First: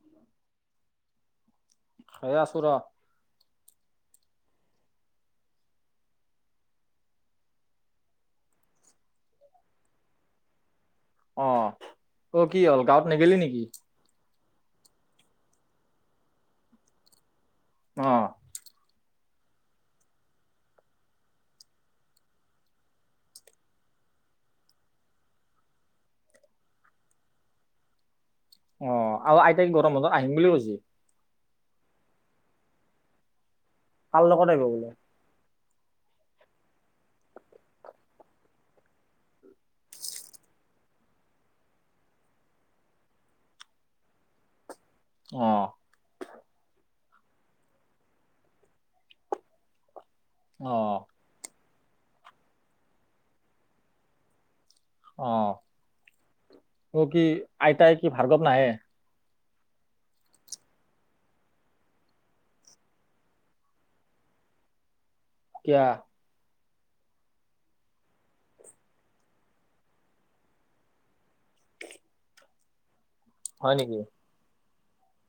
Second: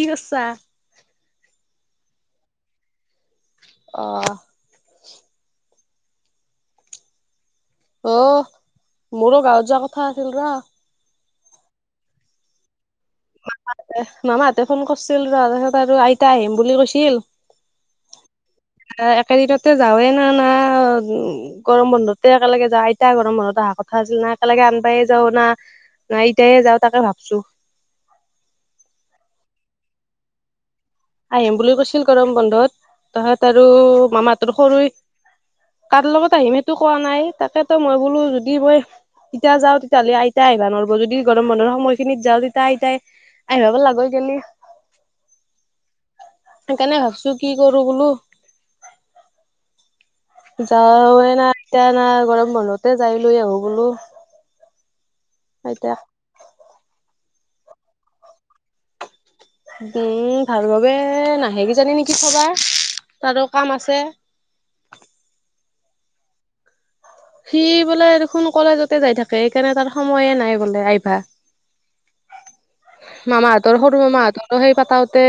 কি কৰচা? সে আছো ৰ। অ'। অ' মোৰো গাঁৱত যোৱা কথা আছিল ৰ। অ' ত' কি হ'ল গাৱত নেগেলি নেকি? এ মামাহাতে ফোন কৰিছিল ৰ তাৰপিছত আৰু আইতা আহিম বুলি কৈছিল। অ'। একেদিনতে যাৱে না না গৰম বন্ধতে একেলগে যা আইতা গৰম বন্ধত অহা কথা আছিল না একেলগে আনবায়ে যাও না। নাই ইতায়ে যাওঁ তাকে ভাবছো। অ' আৰু আইতাই গৰম বন্ধত আহিম বুলি কৈছি। আহিম বুলি কৈছিল গৰম বন্ধত তহাঁত আৰু কাৰ লগত মামাহতৰ আহিব সৰু বোলে কাৰ লগত আহিমটো কোৱা নাই তাকেতো মই বোলো যদি মই এতিয়া যাওঁ তেতিয়াহ'লে আইতাই আহিব নোৱাৰব যদি গৰম বন্ধৰ সময় খিনিত যাওঁ তেতিয়া আইতাই আহিবা পাৰলা হৈ গেলি অ'। সেইকাৰণে ভাবছো কি কৰো বোলো। অ যাৱে নাই এতিয়া নাই গৰম বন্ধতে যাই লৈ আহো বুলো। অ' মোৰ কি আইতাই কি ভাৰ্গৱ নাহে। উম ভাৰ্গৱ নাহে কি জানি নেকি থবা তাৰো কাম আছে। কিয়া? সি বোলে দেখোন কলেজতে যাই থাকে, সেইকাৰণে তাৰ সময়ে নাই বোলে আহিবা। হয় মামাহঁতৰ, নেকি সৰু মামাহঁতৰ সেই পাতাওঁতে।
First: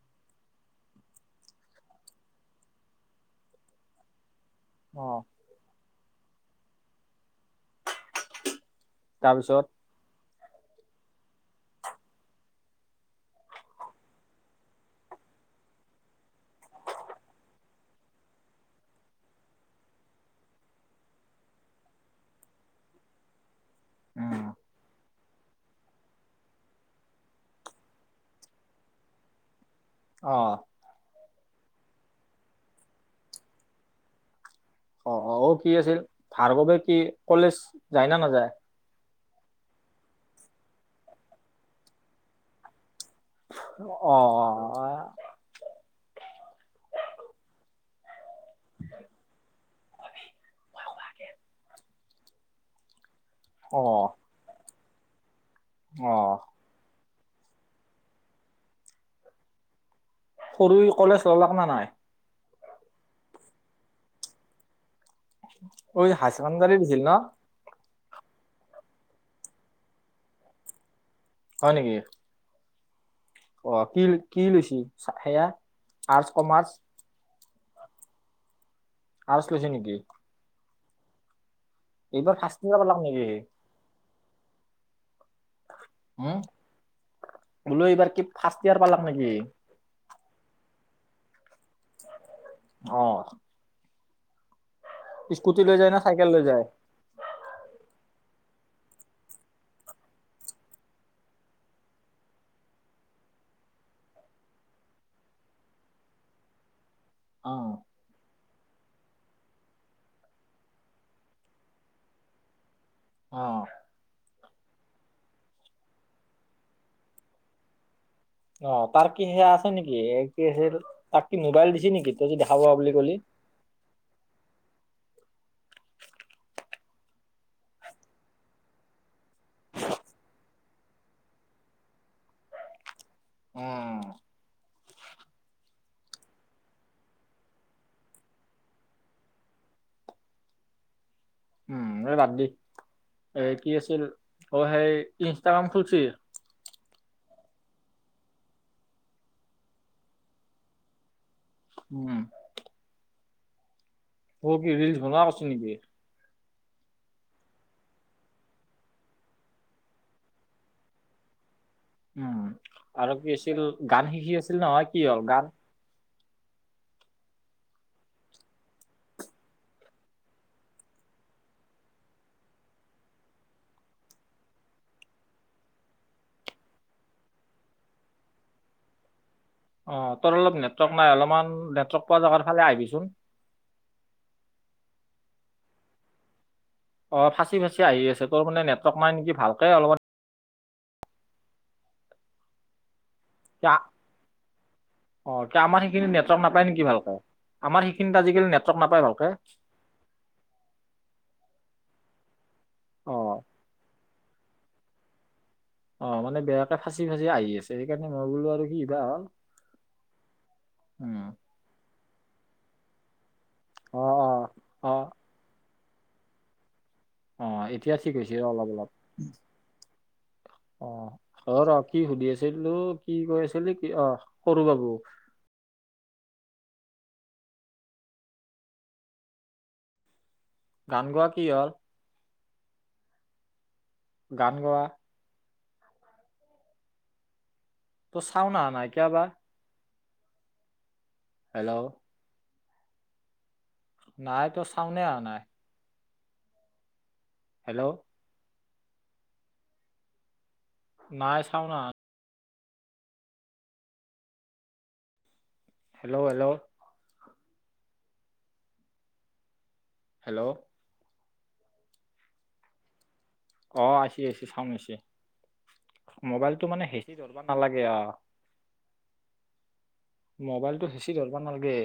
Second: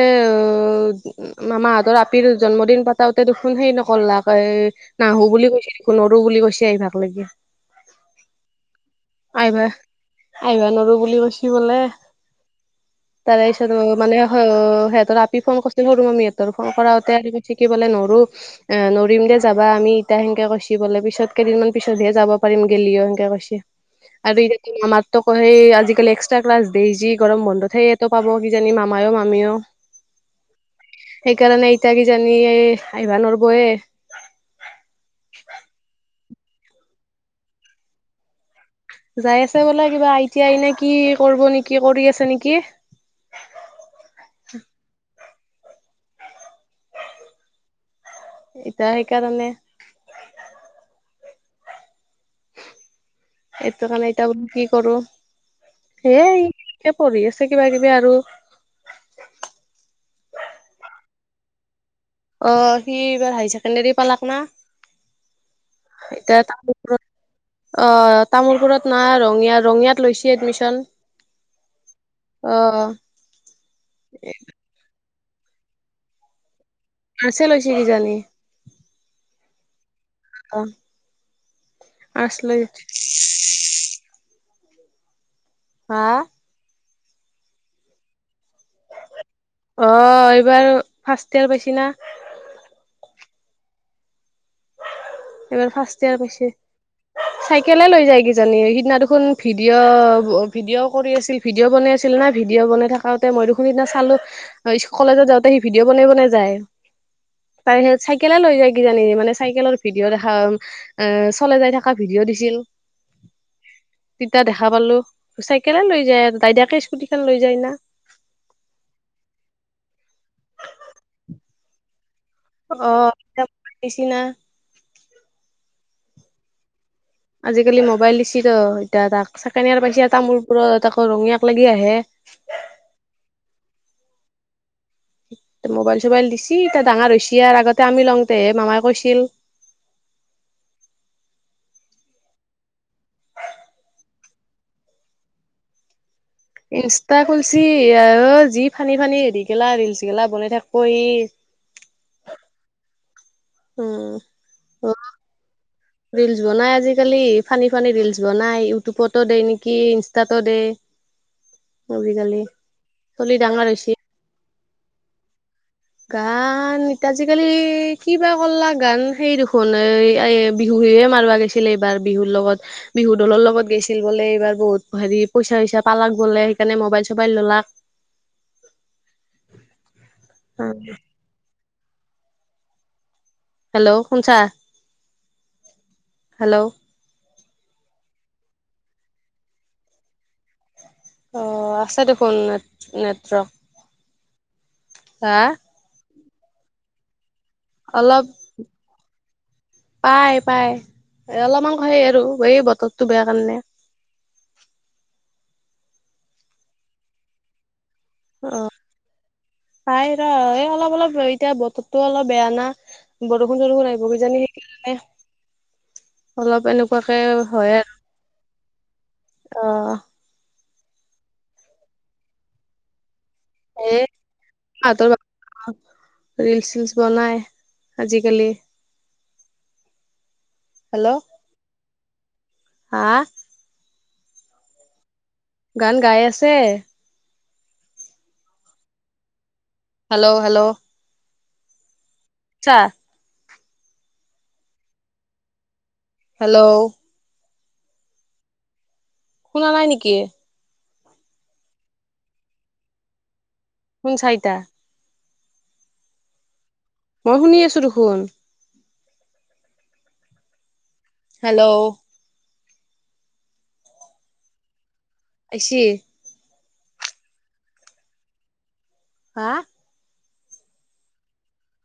মামাহঁতৰ আপিৰ জন্মদিন পতাওঁতে দেখোন হেৰি নকলাক এ। অ নাহোঁ বুলি কৈছে, নৰোঁ বুলি কৈছে, আহিবাক লাগি। তাৰপিছত আইবা, আইবা নৰোঁ বুলি কচ্চি ব'লে। তাৰেপিছত মানে, সিহঁতৰ আপি ফোন কৰিছিল, সৰু মামী সিহঁতৰ ফোন কৰাতে শিকিবলৈ নৰোঁ। এ নৰিম দে যাবা আমি, ইতা সেনকে কচ্ছি বলে। পিছত, কেইদিনমান পিছতহে যাবা পাৰিম গেলিও সেনকে কচ্ছি। আৰু উম এই যে তুমি আমাৰ। ত সেই আজিকালি এক্সট্ৰা ক্লাছ, যি গৰম বন্ধত সেইয়া পাব কিজানি মামায়ে-মামিও। কোনো শব্দ পোৱা নগ'ল। অঁ। সেইকাৰণে ইতা কিজানি আইবা নৰবৈয়ে। অঁ অঁ! অ' কি আছিল, ভাৰ্গৱে কি কলেজ যায় না নাযায়? যাই আছে বোলে। কিবা আই টি আই নে কি? কৰিব নেকি? কৰি আছে নেকি? অঁ এতিয়া সেইকাৰণে অ সেইটো কাৰণে এতিয়া বোলোঁ কি কৰোঁ? অ সেই পঢ়ি আছে কিবা- কিবি আৰু! সৰু কলেজ ললাক না নাই? অঁ সি এইবাৰ হায়াৰ ছেকেণ্ডেৰী পালাক না। ঐ একো হায়াৰ পোৱা ছেকেণ্ডাৰী নগ'ল। দিছিল ন অঁ! তামোলপুৰত না ৰঙীয়া, ৰঙিয়াত লৈছে এডমিশন। হয় নেকি? অঁ। অঁ! কি, কি লৈছি? সেয়া আৰ্টচ-কমাৰ্চ? আৰ্ষ্টছে লৈছে কিজানি? আৰ্টছ লৈছে নেকি? অঁ। এইবাৰ ফাৰ্ষ্ট ইয়াৰ পালাক নেকি? হা বোলোঁ এইবাৰ কি ফাৰ্ষ্ট ইয়েৰ পালাক নেকি? অঁ এইবাৰ ফাৰ্ষ্ট ইয়াৰ পাইছি না! অঁ। স্কুটি এইবাৰ লৈ যায় ফাৰ্ষ্ট না ইয়াৰ চাইকেল লৈ পাইছে যায়? চাইকেলে লৈ যায় কিজানি! সিদিনা দেখোন ভিডিঅ', ভিডিঅ' কৰি আছিল। ভিডিঅ' বনাই আছিল না, ভিডিঅ' বনাই থাকঁতে মই দেখোন সেইদিনা চালোঁ। অঁ স্কলেজত যাওঁতে ভিডিঅ' বনাই বনাই যায়। অ অঁ, চাইকেলে লৈ যায় কিজানি! মানে চাইকেলৰ। ভিডিঅ' দেখায়, চলাই যাই থাকা ভিডিঅ' দিছিল। অ। তিতা দেখা পালোঁ। চাইকেলে লৈ যায় আৰু, দাইদাকে স্কুটিখন লৈ যায় না। অঁ তাৰ কি সেয়া আছে নেকি? কি আঁ তাক কি মোবাইল দিছে নেকি? তই যদি দেখা পাওঁ অ বুলি কলি? এতিয়া দিছি না। আজিকালি মোবাইল দিছি ত এতিয়া তাক। ছেকেণ্ড হেয়াৰ পাইছে তামোলপুৰত তাকে ৰঙিয়াক লাগি আহে। অঁ। মোবাইল-চবাইল দিছি, এতিয়া ডাঙৰ হৈছি আৰ, আগতে আমি লওঁতেহে মামাই কৈছিল। উম এই বাদ দি। এ কি আছিল অঁ সেই ইনষ্টাগ্ৰাম খুলি? ইনষ্টা খুলচি, অ যি ফানি-ফানি হেৰি গেলা ৰিলচ গেলা বনাই থাকব' হি। উম। উম। অ সি ৰিলচ বনাই পাচ্ছি নেকি? ৰিলচ বনাই আজিকালি, ফানী-ফানী ৰিলচ বনাই। ইউটিউবতো দে নেকি? ইনষ্টাতো দে। [inaudible] উম আৰু কি আছিল? গান শিকি আছিল নহয়, কি হ'ল গান গান এতিয়া আজিকালি কিবা কলা গান সেই দুখোন এ বিহু বিহুৱে মাৰোৱা গৈছে আছিলে এইবাৰ বিহুৰ লগত। বিহু দলৰ লগত গৈছিল বোলে এইবাৰ বহুত হেৰি পইচা চইচা পালাক বোলে। সেইকাৰণে মোবাইল-চবাইল ললাক। অ তোৰ অলপ নেটৱৰ্ক নাই, অলপমান নেটৱৰ্ক পোৱা যগাৰ ফালে আহিবিচোন। অ শুনছা? হেল্ল। অ ফাচি ফাচি আহি আছে, তোৰ মানে নেটৱৰ্ক নাই নেকি ভালকে অলপমান অঁ আছে দেখোন নে নেটৱৰ্ক। অ হা আমাৰ সেইখিনি নেটৱৰ্ক নাপায় নেকি ভালকে? আমাৰ সেইখিনিত আজালি নেটৱৰ্ক নাপায় ভালকে? পায় পায় অলপমানং খেই আৰু এই বতৰটো অ বেয়া কাৰণে। অ মানে বেয়াকে ফাঁচি-ফাঁচি আহি আছে। [inaudible] অ বা হ'ল তাই ৰ এই অলপ অলপ উম এতিয়া বত টো অলপ বেয়া না। বৰষুণ-চৰষুণ অ আহিব অ কিজানি অ সেইকাৰণে অলপ এনেক অ এতিয়া ঠিক হৈছে অলপ অলপ। আৰু অ অ অ ৰ কি সুধি আছিলো? কি কৈ আছিলি? কি অ সৰু বাবু। ৰিলচ-চিলচ বনাই আজিকালি। গান হেল্ল' গোৱা কি হ'ল? হা? গান গোৱা? গান গাই আছে। চাউন নাই কিয়বা। Hello hello. হেল্ল। [inaudible] নাই তোৰ চাউনে আহা নাই। হেল্ল। হেল্ল। শুনা নাই নেকি? নাই চাউনা আহা [unintelligible] হেল্ল হেল্ল। মই শুনি আছো দেখোন। হেল্ল। হেল্ল' অ আহিছে আহছে চাওছে আছে মোবাইলটো মে হেঁচি ধলব নালাগে অ হা মোবাইলটো সেঁচি ধৰিব নালাগে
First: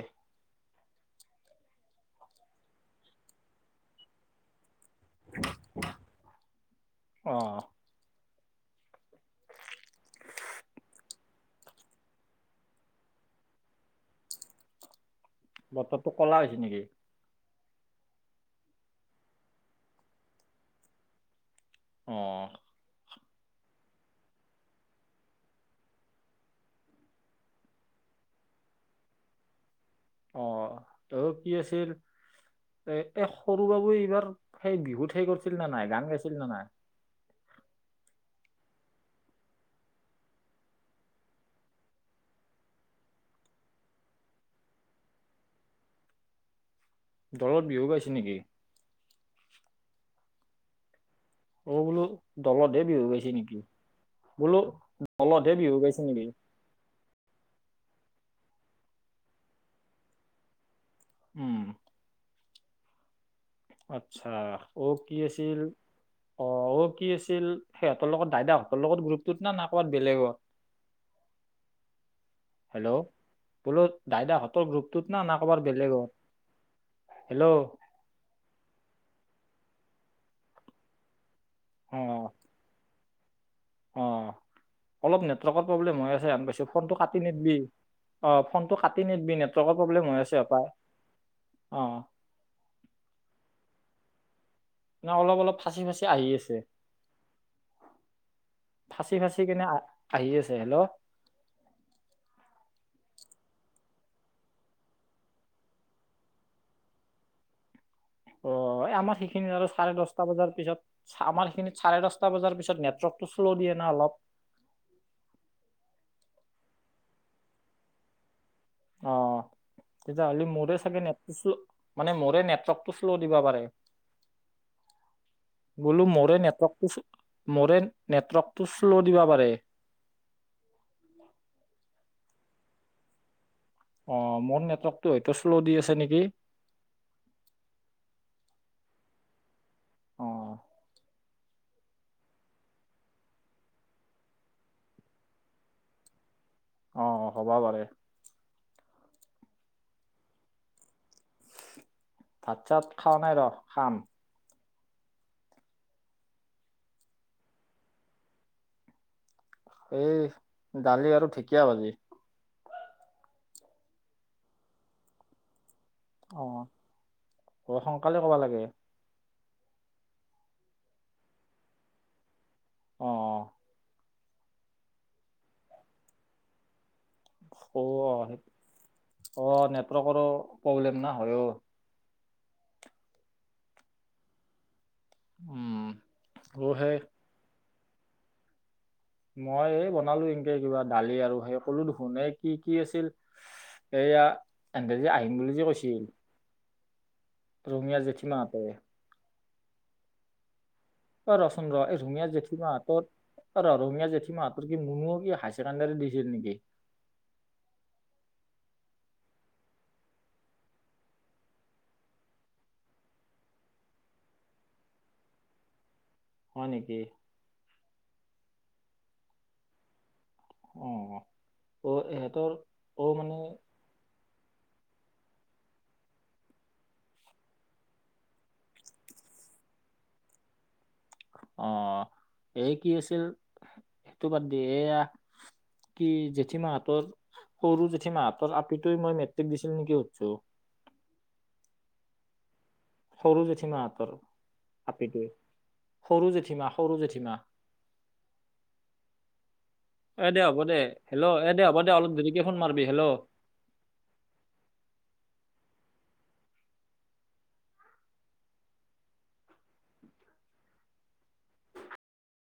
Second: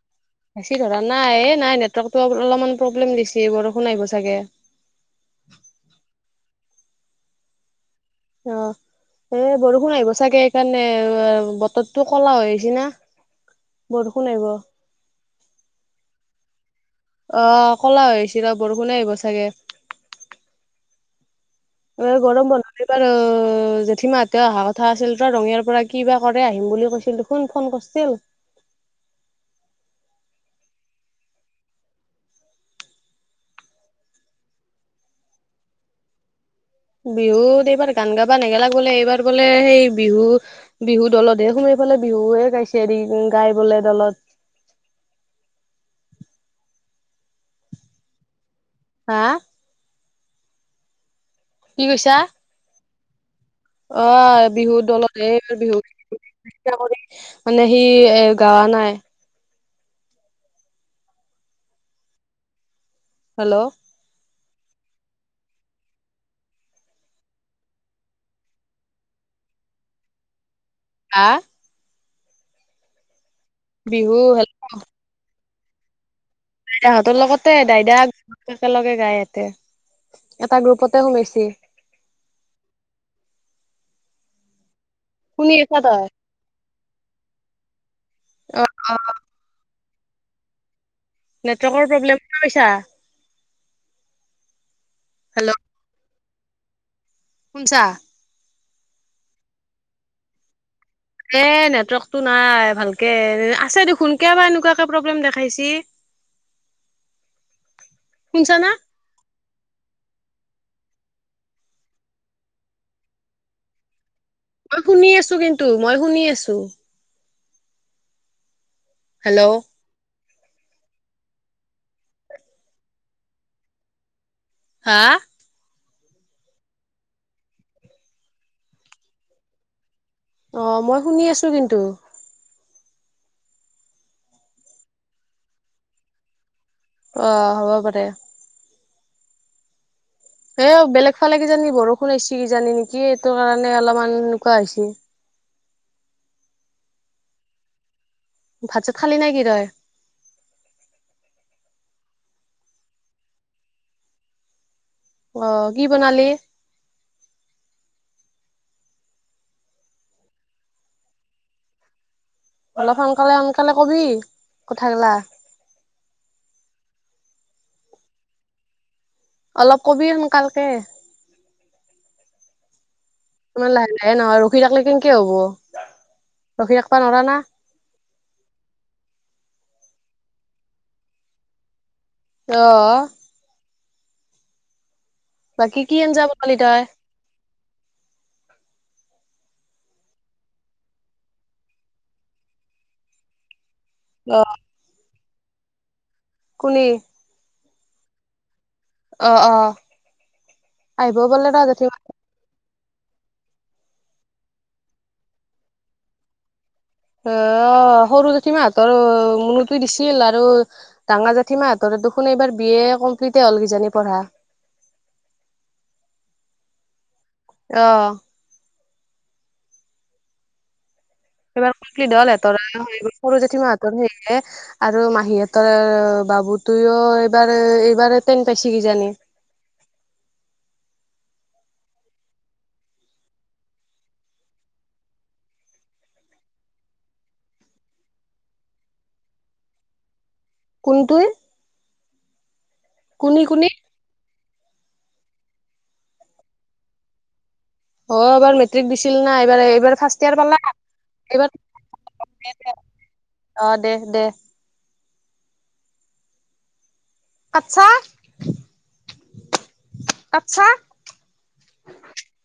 বেছি ধৰা নাই নাই নেটৱৰ্কতটো অলপমান প্ৰব্লেম দিছেি বৰষুণ আহিব চাগে অ অ এ বৰষুণ আহিব চাগে সকাৰণে বতৰটো ক'লা হৈ আহিছে না বৰষুণ আহিব বতৰটো ক'লা হৈছে নেকি অ ক'লা হৈ আহিছ ৰ বৰষোনে আহিব চাগে অ এ গৰম বন এইবাৰ অ জেঠীমাহঁতেও অহা কথা আছিল তই ৰঙিয়াৰ পৰা কি বা কৰে আহিম বুলি কৈছিল শোন ফোন কৰিছিল অ ত কি আছিল এ এ সৰু বাবু এইবাৰ সেই বিহুত সেই কৰিছিল নে নাই গান গাইছিল নে নাই বিহুত এইবাৰ গান গাবা নেগেলা বোলে এইবাৰ বোলে সেই বিহু বিহু দলতহে সোমাই পালে বিহুে গাইছে হৰি গাই বোলে দলত দলৰত বিহু গাইছে নেকি হা অ কি বোলো কৈছা? দলতে বিহু গাইছে নেকি অ বোলো বিহুৰত দলত দলতহে হ বিহু গাইছে নেকি ঙ মানে সি এ গাৱা নাই উম হেল্ল' আচ্ছা অ কি আছিল অ অ কি আছিল সিহঁতৰ লগত দাইদাহঁতৰ লগত গ্ৰুপটোত না না ক'বাত বেলেগত হা হেল্ল' বোলো বিহু দাইদাহঁতৰ গ্ৰুপটোত না না ক'ৰবাৰ বেলেগৰ তহাহঁতৰ লগতে দাইদাক একেলগে গাইহেঁতে এটা গ্ৰুপতে সোমাইছে উম অ অলপ শুনি নেটৱৰ্কৰ আছা প্ৰব্লেম তই হৈ আছে পাইছো ফোনটো কাটি নদবি অ ফোন টো কাটি নদবি নেট প্ৰব্লেম হৈ আছোপায় নেটৱৰ্কৰ প্ৰব্লেম ক কছা ন অলপ হেল্ল' অলপ ফাঁচি ফাচি আহি আছে শছ ফাঁচি ফাঁচি কেনে আহি আছে হেল্ল' এ নেটৱৰ্কতটো নাই ভালকে আছে দে সোনকে বাাৰ এনেকুৱে প্ৰব্লেম দেখাইছি [unintelligible] অ শুনছা না? আমাৰ শিক সিন আৰু চাৰে দহটা বজাৰ পিছত আমাৰ সেইখিনিত চাৰে দহটা বজাৰ পিছত নেটৱৰ্কটো শ্ল' দিয়ে না অলপ মই শুনি আছো কিন্তু মই শুনি আছো অ হেল্ল' তেতিয়াহ'লে মোৰে চাগে নেট্ল মানে মোৰে নেটৱৰ্কটো শ্ল' দিবা পাৰে হা বোলো মোৰে নেটৱৰ্কটো মোৰে নেটৱৰ্কটো শ্ল' দিবা পাৰে অ মই শুনি আছো কিন্তু অ', মোৰ নেটৱৰ্কটো হয়তো শ্ল' দি আছে নেকি। অ', হ'ব পাৰে। অ এ বেলেগ ফালে কিজানি বৰষুণ আহছি কিজানি নিকি, এইটো কাৰণে অলপমান এনেকুৱা হৈছে। অ', হ'বা পাৰে। ভাত চাত খালি নিকি তই? ভাত চাত খোৱা নাই ৰ' খাম। অ', কি বনালি? এই দালি আৰু ঢেকীয়া ভাজি। অলপ সোনকালে সোনকালে কবি কথা গিলা। অ', অ', সোনকালে কবা লাগে। অলপ কবি সোনকালকে। অ', অ', ইমান লাহে লাহে নহয় ৰখি থাকিলে কেনেকে হ'ব, ৰখি থাকবা নোৱাৰা না। অ', অ', নেটৱৰ্কৰো প্ৰব্লেম না হয়ও। অ', উম বাকী কি আনজা বনালি অ তই? সেই মই এই বনালো এনকে কিবা দালি আৰু সেই ক'লো দেখোন সে কি কি আছিল? এইয়া ইহঁতে যে আহিম বুলি যে কৈছিল কোনে? ৰঙিয়া জেঠী মা হ'তে। অ', অ', আহিবও অ', ৰ' পাৰলে ছোন ৰ' জেঠীমা এই ৰঙিয়া জেঠী মা হাতত অ, ৰ' ৰঙিয়া জেঠী মাহতৰ কি মুনুও কি হায় ছেকেণ্ডোৰী দিছিল নিকি? আ, সৰু জেঠী মা হঁতৰ মুনুটোৱে দিছিল আৰু ডাঙাৰ জেঠী মাহঁতৰ দেখোন এইবাৰ বি এ কমপ্লিটে হল কিজানি পঢ়া। হয় নেকি? অ', অ', এইবাৰ অ ইহঁতৰ অ [unintelligible] সৰু মানে জেঠি মা হঁতৰ সেয়ে আৰু মাহী হঁতৰ বাবু তোও এইবাৰ এইবাৰ তেন পাইছে কিজানি। অ', এই কি আছিল সেইটো বাদ দি এইয়া কি জেঠী মাহঁতৰ সৰু জেঠী মা হঁতৰ আপিটোৱে মই মেট্ৰিক দিছিল নেকি সুধছো? কোনটোই? কোনি সৰু কোনি জেঠী মা হঁতৰ আপিটোৱে, সৰু জেঠীমা, সৰু জেঠীমা অ', এবাৰ মেট্ৰিক দিছিল না এইবাৰ এইবাৰ ফাৰ্ষ্ট এ ইয়াৰ দে পালা হ'ব দে হেল্ল' এইবাৰ এ দে হ'ব দে অলপ দেৰিকে ফোন মাৰবি হেল্ল' অ', দে দে। কাটছা কাটছা?